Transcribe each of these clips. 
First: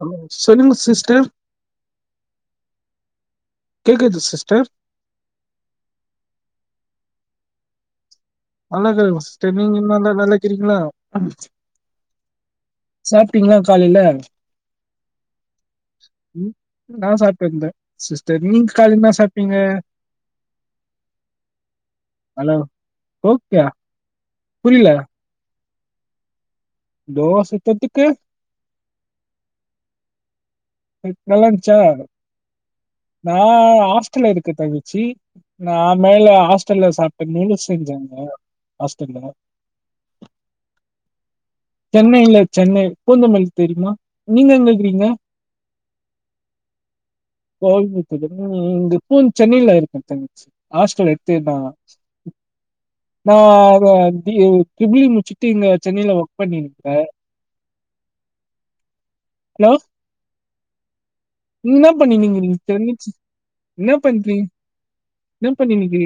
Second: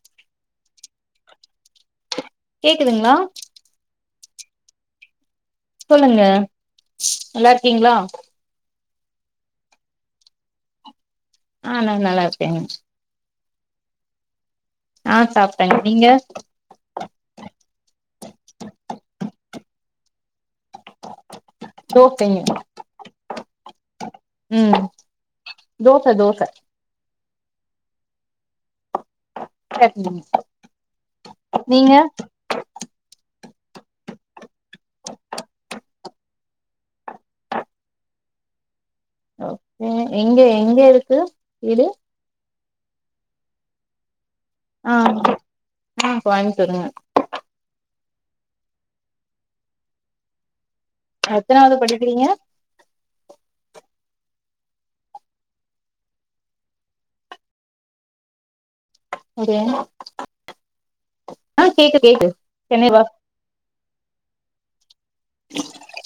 ஹ சொல்லுங்க சிஸ்டர் கேக்குதுங்களா கேக்குது சிஸ்டர் சொல்லுங்க நல்லா இருக்கீங்களா நல்லா தா இருக்க சிஸ்டர் நீங்க எல்லா நல்லா இருக்குறீங்களா ஆ நா நல்லா இருக்க சாப்ட்டீங்களா கால்ல ஆ சாப்ட்ட நீங்க ம் நா சாப்ட்ட இருந்த சிஸ்டர் நீங்க கால்ல என்ன சாப்ட்டிங்க ஓகேங் ஓக்யா புரில தோச தோச தோச தொட்டுக்க சட்னி நல்லாஞ்ச்சா நீங்க நா ஹாஸ்டல இருக்க தங்கச்சி நா மேல ஹாஸ்டல்ல சாப்ட நூடுல்ஷ் செஞ்சாங்க ஹாஸ்டல்ல அப்ரோ எங்க எங்க இருக்கு வீடு சென்னை ல்ல சென்னை பூந்தமல்லி தெரியுமா நீங்க எங்க ஆ இருக்கிறீங்க ஆ நா கோயம்ப்தூர் கோயம்புத்துரா ம்ம் இப்பொ சென்னையில இருக்க தங்கச்சு ஹாஸ்டல எத்தனாவது [unintelligible] படிக்கிறீங்க நா அத டிரிபிலி இ முச்சுட்டு இங்க சென்னைய்ல ஒர்க் பண்ணிருக்க ஹலோ [unintelligible] ஆ என்ன கேக்கு பண்ணிட் கேக்கு இருக்கீங்க சென்னை வா தங்கச்சி என்னா பண்றிங்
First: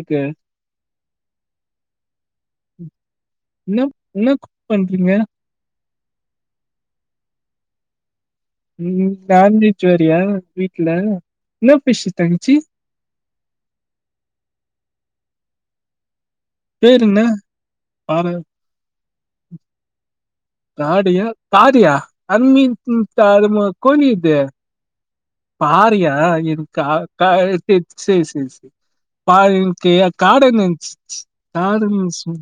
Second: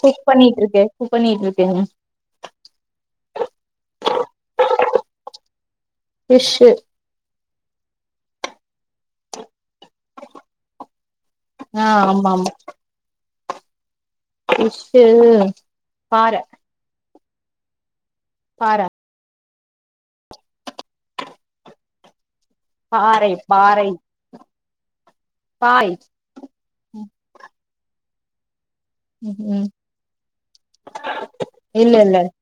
குக் பண்ணிட் இருக்க குக் பண்ணிட்டு இருக்க என்ன என்ன குக் பண்றீங்க ஃபிஷ் ம் நான்வெஜ் வெரயா வீட்ல என்ன ஆ ஃபிஷு ஆமா ஆமா தங்கச்சு ஃபிஷு பார பேரென்ன பார பாற தாடியா தாரியா அந்தமீன் பாறை கூப்பிட்டாலுமாவா பாறை கோணிக்குது பாய் பாறியா இருக்கா க சேர் சேரி ம் ம் பாரக்கெ காடன் நென்ச்சு காட இல்ல நென்ச்சு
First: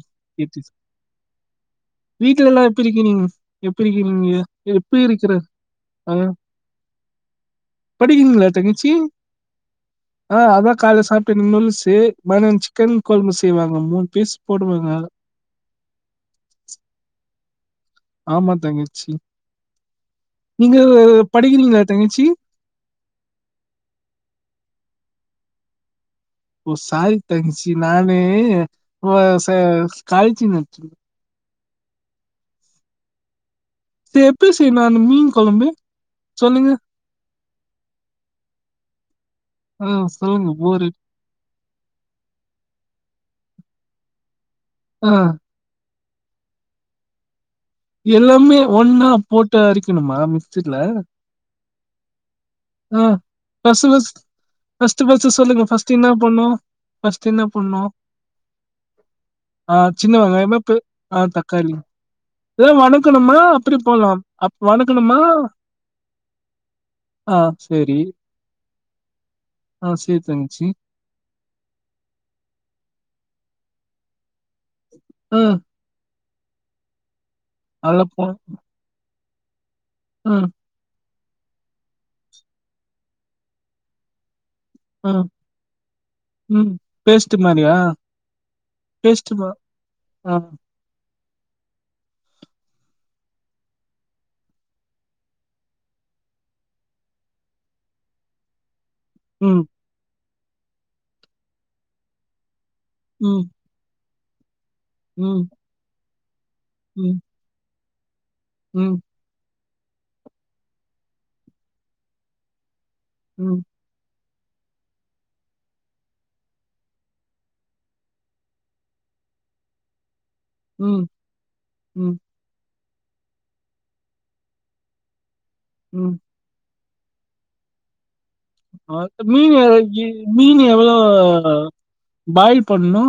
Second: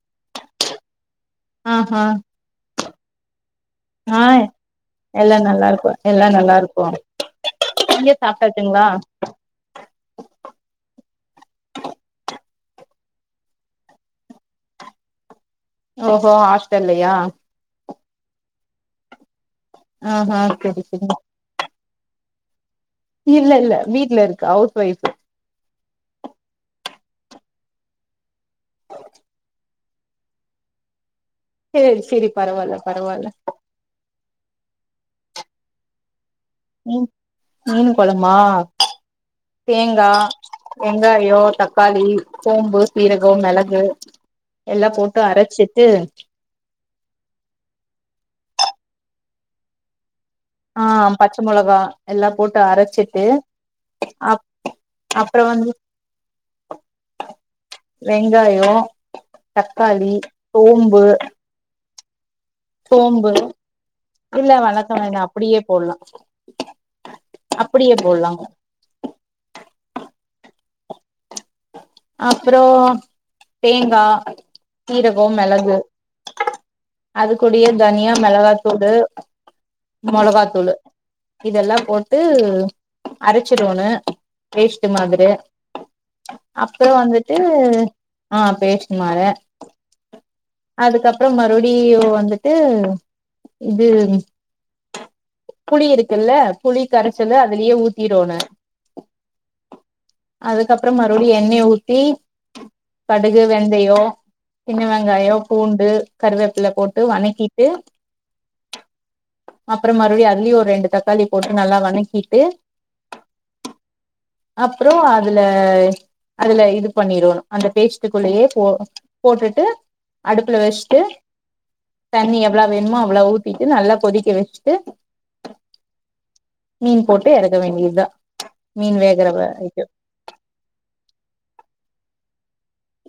ஆ ஆ வீட்ல எல்லா எப் இருக்கிறிங் எப்டி இருக்கீங்க எப்டி இருக்குற எல்லா நல்லா இருக்கு ஆ எல்லா நல்லா இருக்கோ படிக்கீறிங்ளா தங்கச்சி ஆ அதா கால்ல சாப்ட்ட நுல்சு மதிய சிக்கன் கொழம்பு செய்வாங்க மூணு பீஸ் போடுவாங்க ஓஹோ ஹஸ்டல்லயா ஆமா தங்கச்சி ஆஹா நீங்க சரி சரி படிக்கிறீங்ளா தங்கச்சி இல்லெல்ல வீட்ல இருக்க ஹவுஸ் ஒய்ஃபு ஓ சாரி தங்கச்சி நானு வ ச காளேச்சி நென்ச்ச சேரி சேரி பரவால்ல பரவால்ல சேரி எப்பி செய்னு அந்த மீன் கொழம்பு சொல்லுங்க மீன் மீன் கொழமா ஆ தேங்கா சொல்லுங்க போரு வெங்கா யோ தக்காளி சோம்பு சீரகோ மெளகு எல்லா ஆ போட்டு அரச்சிட்டு எல்லாமே ஒன்னா போட்டு அரிக்குணுமா மிக் ஆ பச்ச மொளகா எல்லா போட்டு ஆ அரச்சிட்டு ஃபர்ஸ்ட்டு அப் ஃபர்ஸ்ட்டு அப்றோ சொல்லுங்க வந்து ஃபர்ஸ்ட்டு என்னா பண்ணு ஃபர்ஸ்ட் என்ன பண்ணு வெங்காயோ ஆ தக்காளி சின்ன வெங்காயமா பெ சோம்பு ஆ தக்காளி இதெல்லாம் சோம்பு வணக்கணுமா? அப்படி போலாம். இல்ல அப் வனக்க வணக்கணுமா? வேணா அப்டியே போட்லா ஆ அப்டியே சரி. போட்லாங் ஆ சேரி தங்கச்சி அப்றோ தேங்கா சீரகம் ம். மெளகு அதுக்குடியே நல்லா தன்யா போ மெளகாத்தூளு ம், மொளகாத்தூளு இதெல்லா போட்டு அரச்சிடுவோணு பேஸ்ட் ம், மாதிரி ம் அப்றோ பேஸ்ட் வந்துட்டு மாறியா ஆ மாரி பேஸ்ட் மா அ அதுக்கப்றோ மறுபிடி வந்துட்டு‌ இது புளி இருக்குல்ல புளி கரைச்சலு அதுலயே ஊத்திருவோனு ம் அதுக்கப்றோ மறுபடியு எண்ணெய ஊத்தி கடுகு ம், வெந்தயோ சின்ன வெங்காயோ ம், பூண்டு கருவேப்பில போட்டு ம், வனக்கிட்டு ம் அப்றோ மறுபிடியு அதுலயு ஒரு ரெண்டு தக்காளி போட்டு நல்லா வனக்கிட்டு ம் அப்றோ அதுல அதுல இது பண்ணிறணு அந்த பேஸ்ட்டுக்குள்ளயே போ போட்டுட்டு அடுப்புல வச்சுட்டு ம், ம், தண்ணிய எவ்ளோ வேணுமோ அவ்ளோ ஊத்திட்டு நல்லா கொதிக்க வச்சுட்டு ம் மீன் போட்டு எறக்க வேண்டிதா அ மீன் எறக்கி மீன் எவ்ளோ பாய்ல் பண்னு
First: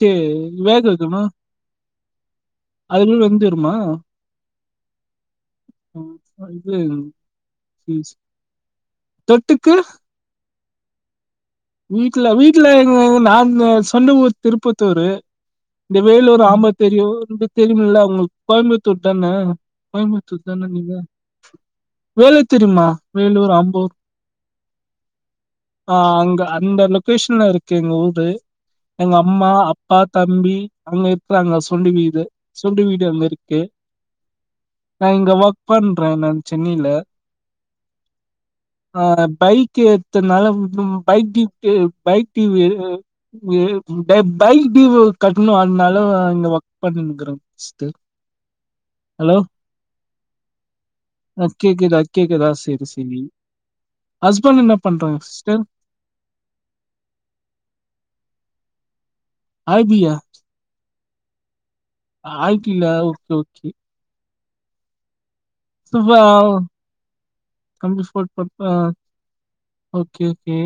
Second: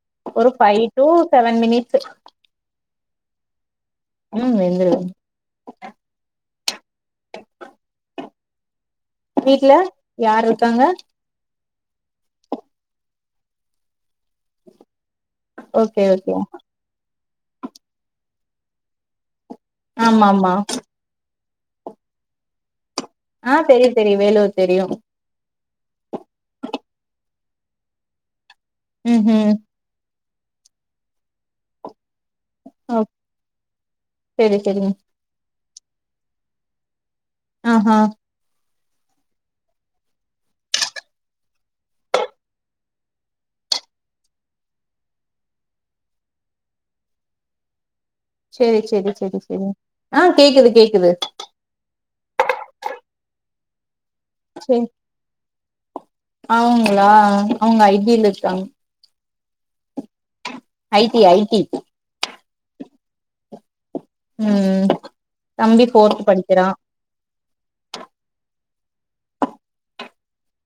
தே ஒரு வேக ஃபைவ் டு வக்குனு செவன் மினிட்ஸ்சு அதுகுள்ள வெந்தேருமா ம் வெந்துரு [unintelligible] வீட்ல தொட்டுக்கு யாரு இருக்காங்க வீட்ல வீட்ல எங்க நானு சொந்த ஊரு திருப்பத்தூரு இந்த ஓகே ஓகே வேலூர் ஆம்பத் தெரியு தெரியும்ல உங்களுக்கு கோயம்புத்தூர் தான ஆமா கோயம்புத்தூர் ஆமா தான நீங்க வேலூர் தெரிமா வேலூர் ஆ தெரியு அம்பூர் தெரியு வேலூர் தெரியு ஆ அங்க அந்த லொகேஷன்ல இருக்கு எங்க ஊரு எங்க ம் அம்மா ம் அப் பா தம்பி அங்க இருக்கிறாங்க சொண்டி வீடு பிரண்டு ஓ வீடு அங்க இருக்கு செரி செரிங்க நா இங்க ஒர்க் பண்றே நா சென்னையில ஆஹ்ஹா ஆ பைக் ஏத்த ருதுனலா வந்து ம் பைக் டிவுக்கே பைக் டிவு ஒ இது பை பைக் டியூ‌ கட்டணு அதனால ஆ இங்க ஒர்க் பண்ணிணு இருங்கற ஃபர்ஸ்ட் டு சேரி சேரி சேரி சேரி ஆ கேக்குது கேக்குது அ கேக்குதா கேக்குதா சேரி சேரி ஹஸ்பண்ட்டு என்ன பண்றாங்க சிஸ்டர் அவுங்களா அவுங்க ஐ டி யில இருக்காங்க ஐ டி யா ஐ டி‌ ஐ டி ஆ ஐ டி யா ஓக்கே ஓக்கே ம் ம் தம்பி ஃபோர்த் சுபாவ் படிக்கிறா கம்பில் ஸ்கூல் பப்பா ஓகே ஓகே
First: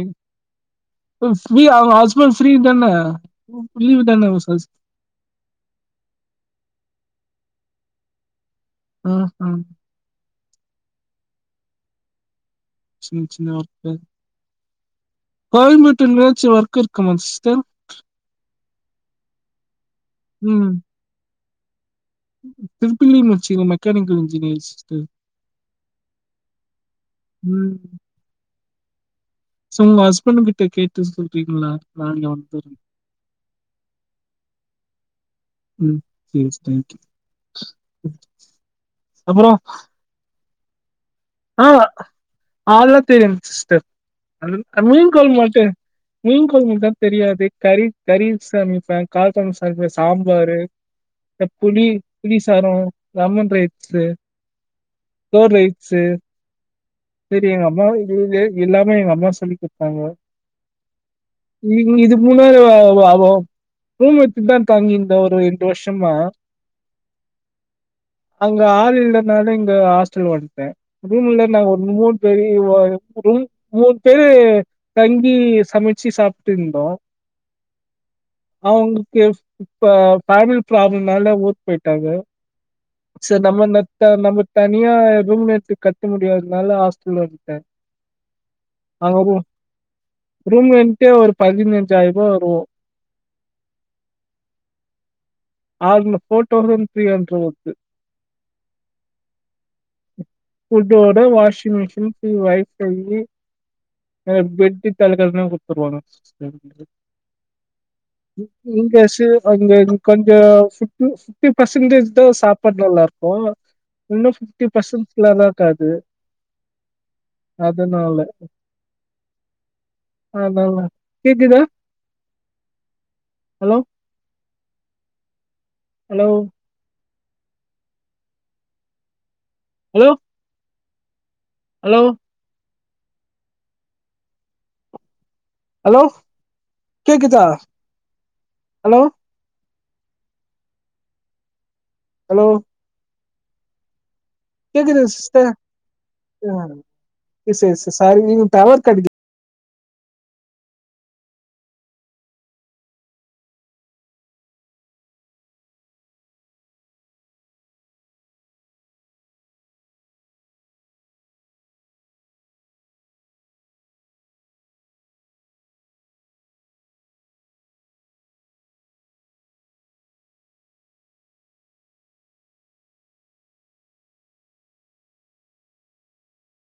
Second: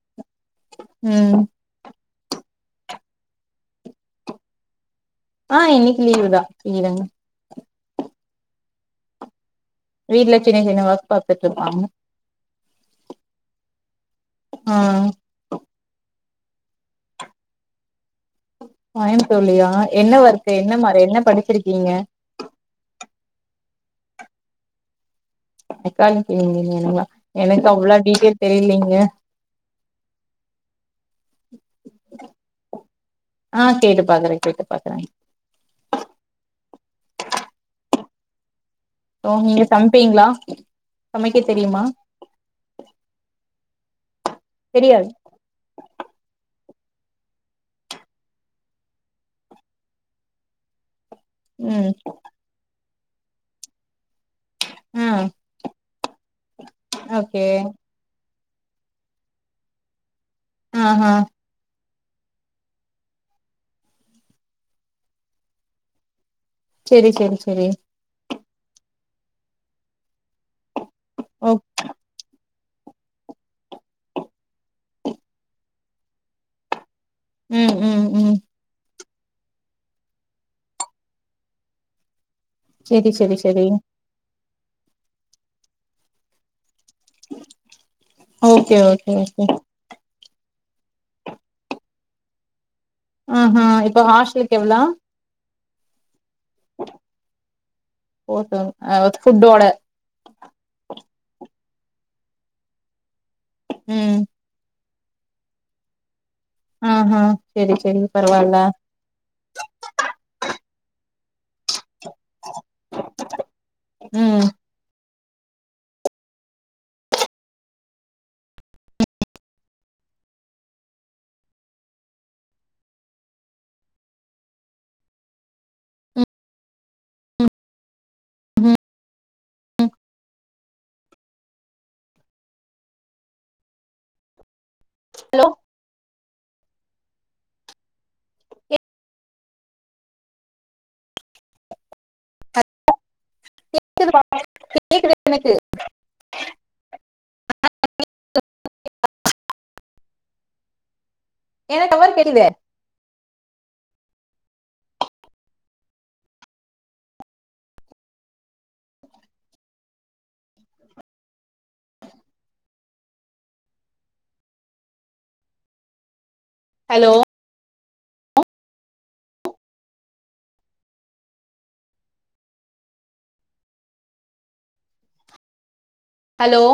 ஏ ம் ஃப்ரீ அ ஹஸ்பண்ட்‌ ஃப்ரீ தனா லீவு‌ தான ஹஸ்பண்ட் ஆ இன்னைக்கு லீவுதா செய்றங்க ம் ம் வீட்ல சின்ன சின்ன ஒர்க் பாத்துட்டு இருக்காங்க சின்ன சின்ன ஒர்க்கு ஆ கோயம்புதூருல எதாச்சு ஒர்க் இருக்குமா சிஸ்டர் கோயமுத்தூருலிய என்ன ஒர்க் என்ன ம் மாறி என்ன படிச்சிருக்கீங்க ட்ரிபிள் இ முடிச்சி மெக்கானிக்கல் இன்ஜினியர் சிஸ்டர் விசரிச்சுக்கேங்க நீங்க வேனா எனக்கு அவ்ளே டீட்டெயில் தெரியலீங்க சே உங்க ஹஸ்பண்ட்டு கிட்ட கேட்டு சொல்றீங்களா நா அங்க வந்துரே ஆ கேட்டு பாக்குக்கறே கேட்டு பாக்குறே ம் மிஸ் தேங்க்யூ டேம் அப்புறோ நீங்க சமைப்பீங்களா சமைக்க தெரியுமா ஆலா தெரியாது சிஸ்டர் அதுல தெரியாது மீன் குழம்பு மாட்டே மீன் குழம்பு தா தெரியாது கறி கறி சமைப்பே கால் குழம்பு சமைப்பே சாம்பாரு அந்த புளி ம் புளிசாதம் லெமன் ரைஸ்சு ஆ கேட் ரைஸ்சு ஓகே சரி எங்க அம்மா இங்கு இருந்து எல்லாமே எங்க அம்மா சொல்லி் கொடுத்தாங்க ஆ நீங்க இது கூட அவ அவா ரூமு எடுத்துதா தங்கி இருந்தே ஒரு ரெண்டு வருஷசமா சேரி சேரி சேரி அங்க ஆள் இல்லனால இங்க ஹாஸ்டல் வந்துட்டே ரூம்ல ஓ நா ஒருத் ஒரு பெரிய ரூமா வாங்கி டெய்லி மூணு பேரு தங்கி சமைச்சு சாப்பிட்டு இருந்தோ ம் ம் ம் அவுங்களுக்கு இ இப்ப ஃபேமிலி ப்ராப்ளம்னால ஊருக் போயிட்டாங்க செரி செரி சார் செரி நம்ம நா நம்ம தனியா ரூமு எடுத்து கட்ட முடியாததுனால ஹாஸ் கிழ இருக்கே ஓகே ஓகே அங்க போ ஓகே ரூம் ரெண்டு ஒரு பதினெஞ்சாயிரே ரூபா வரும் ஆஹா இப்ப ஹாஸ்டலுக்கு எவ்ளோ அதுல ஃபோர் தௌசண்ட் த்ரீ அண்ட ஒத்து போ அது ஃபுட்டோட ஃபுட்டோட வாஷிங் மிஷின் வைஃபை ம் பெட்டி தலைக்கனை குடுத்துருவாங்க ஆஹா செரி செரி பரவால்ல இங்கசு அங்க கொஞ்ச பிஃப்டி பெர்சன்டேஜ் இ சாப்பாடு நல்லாருக்கும் இன்னும் ம் பிஃப்ட்டிபர்சன்ட் நல்லா இருக்காது அதனால ஆமாமா கேக்கதா ஹலோ ஹலோ ம் ஹலோ ஹலோ ஹலோ ஹலோ கேக்குதா ஹலோ ஹலோ இது வா [inaudible] கேக்குதா சிஸ்டர் யெஸ் யெஸ் சாரி நீங்க கொஞ்சம் டவர் பிராப்ளம் எனக்கு டவர் கேக் ஹலோ ஹலோ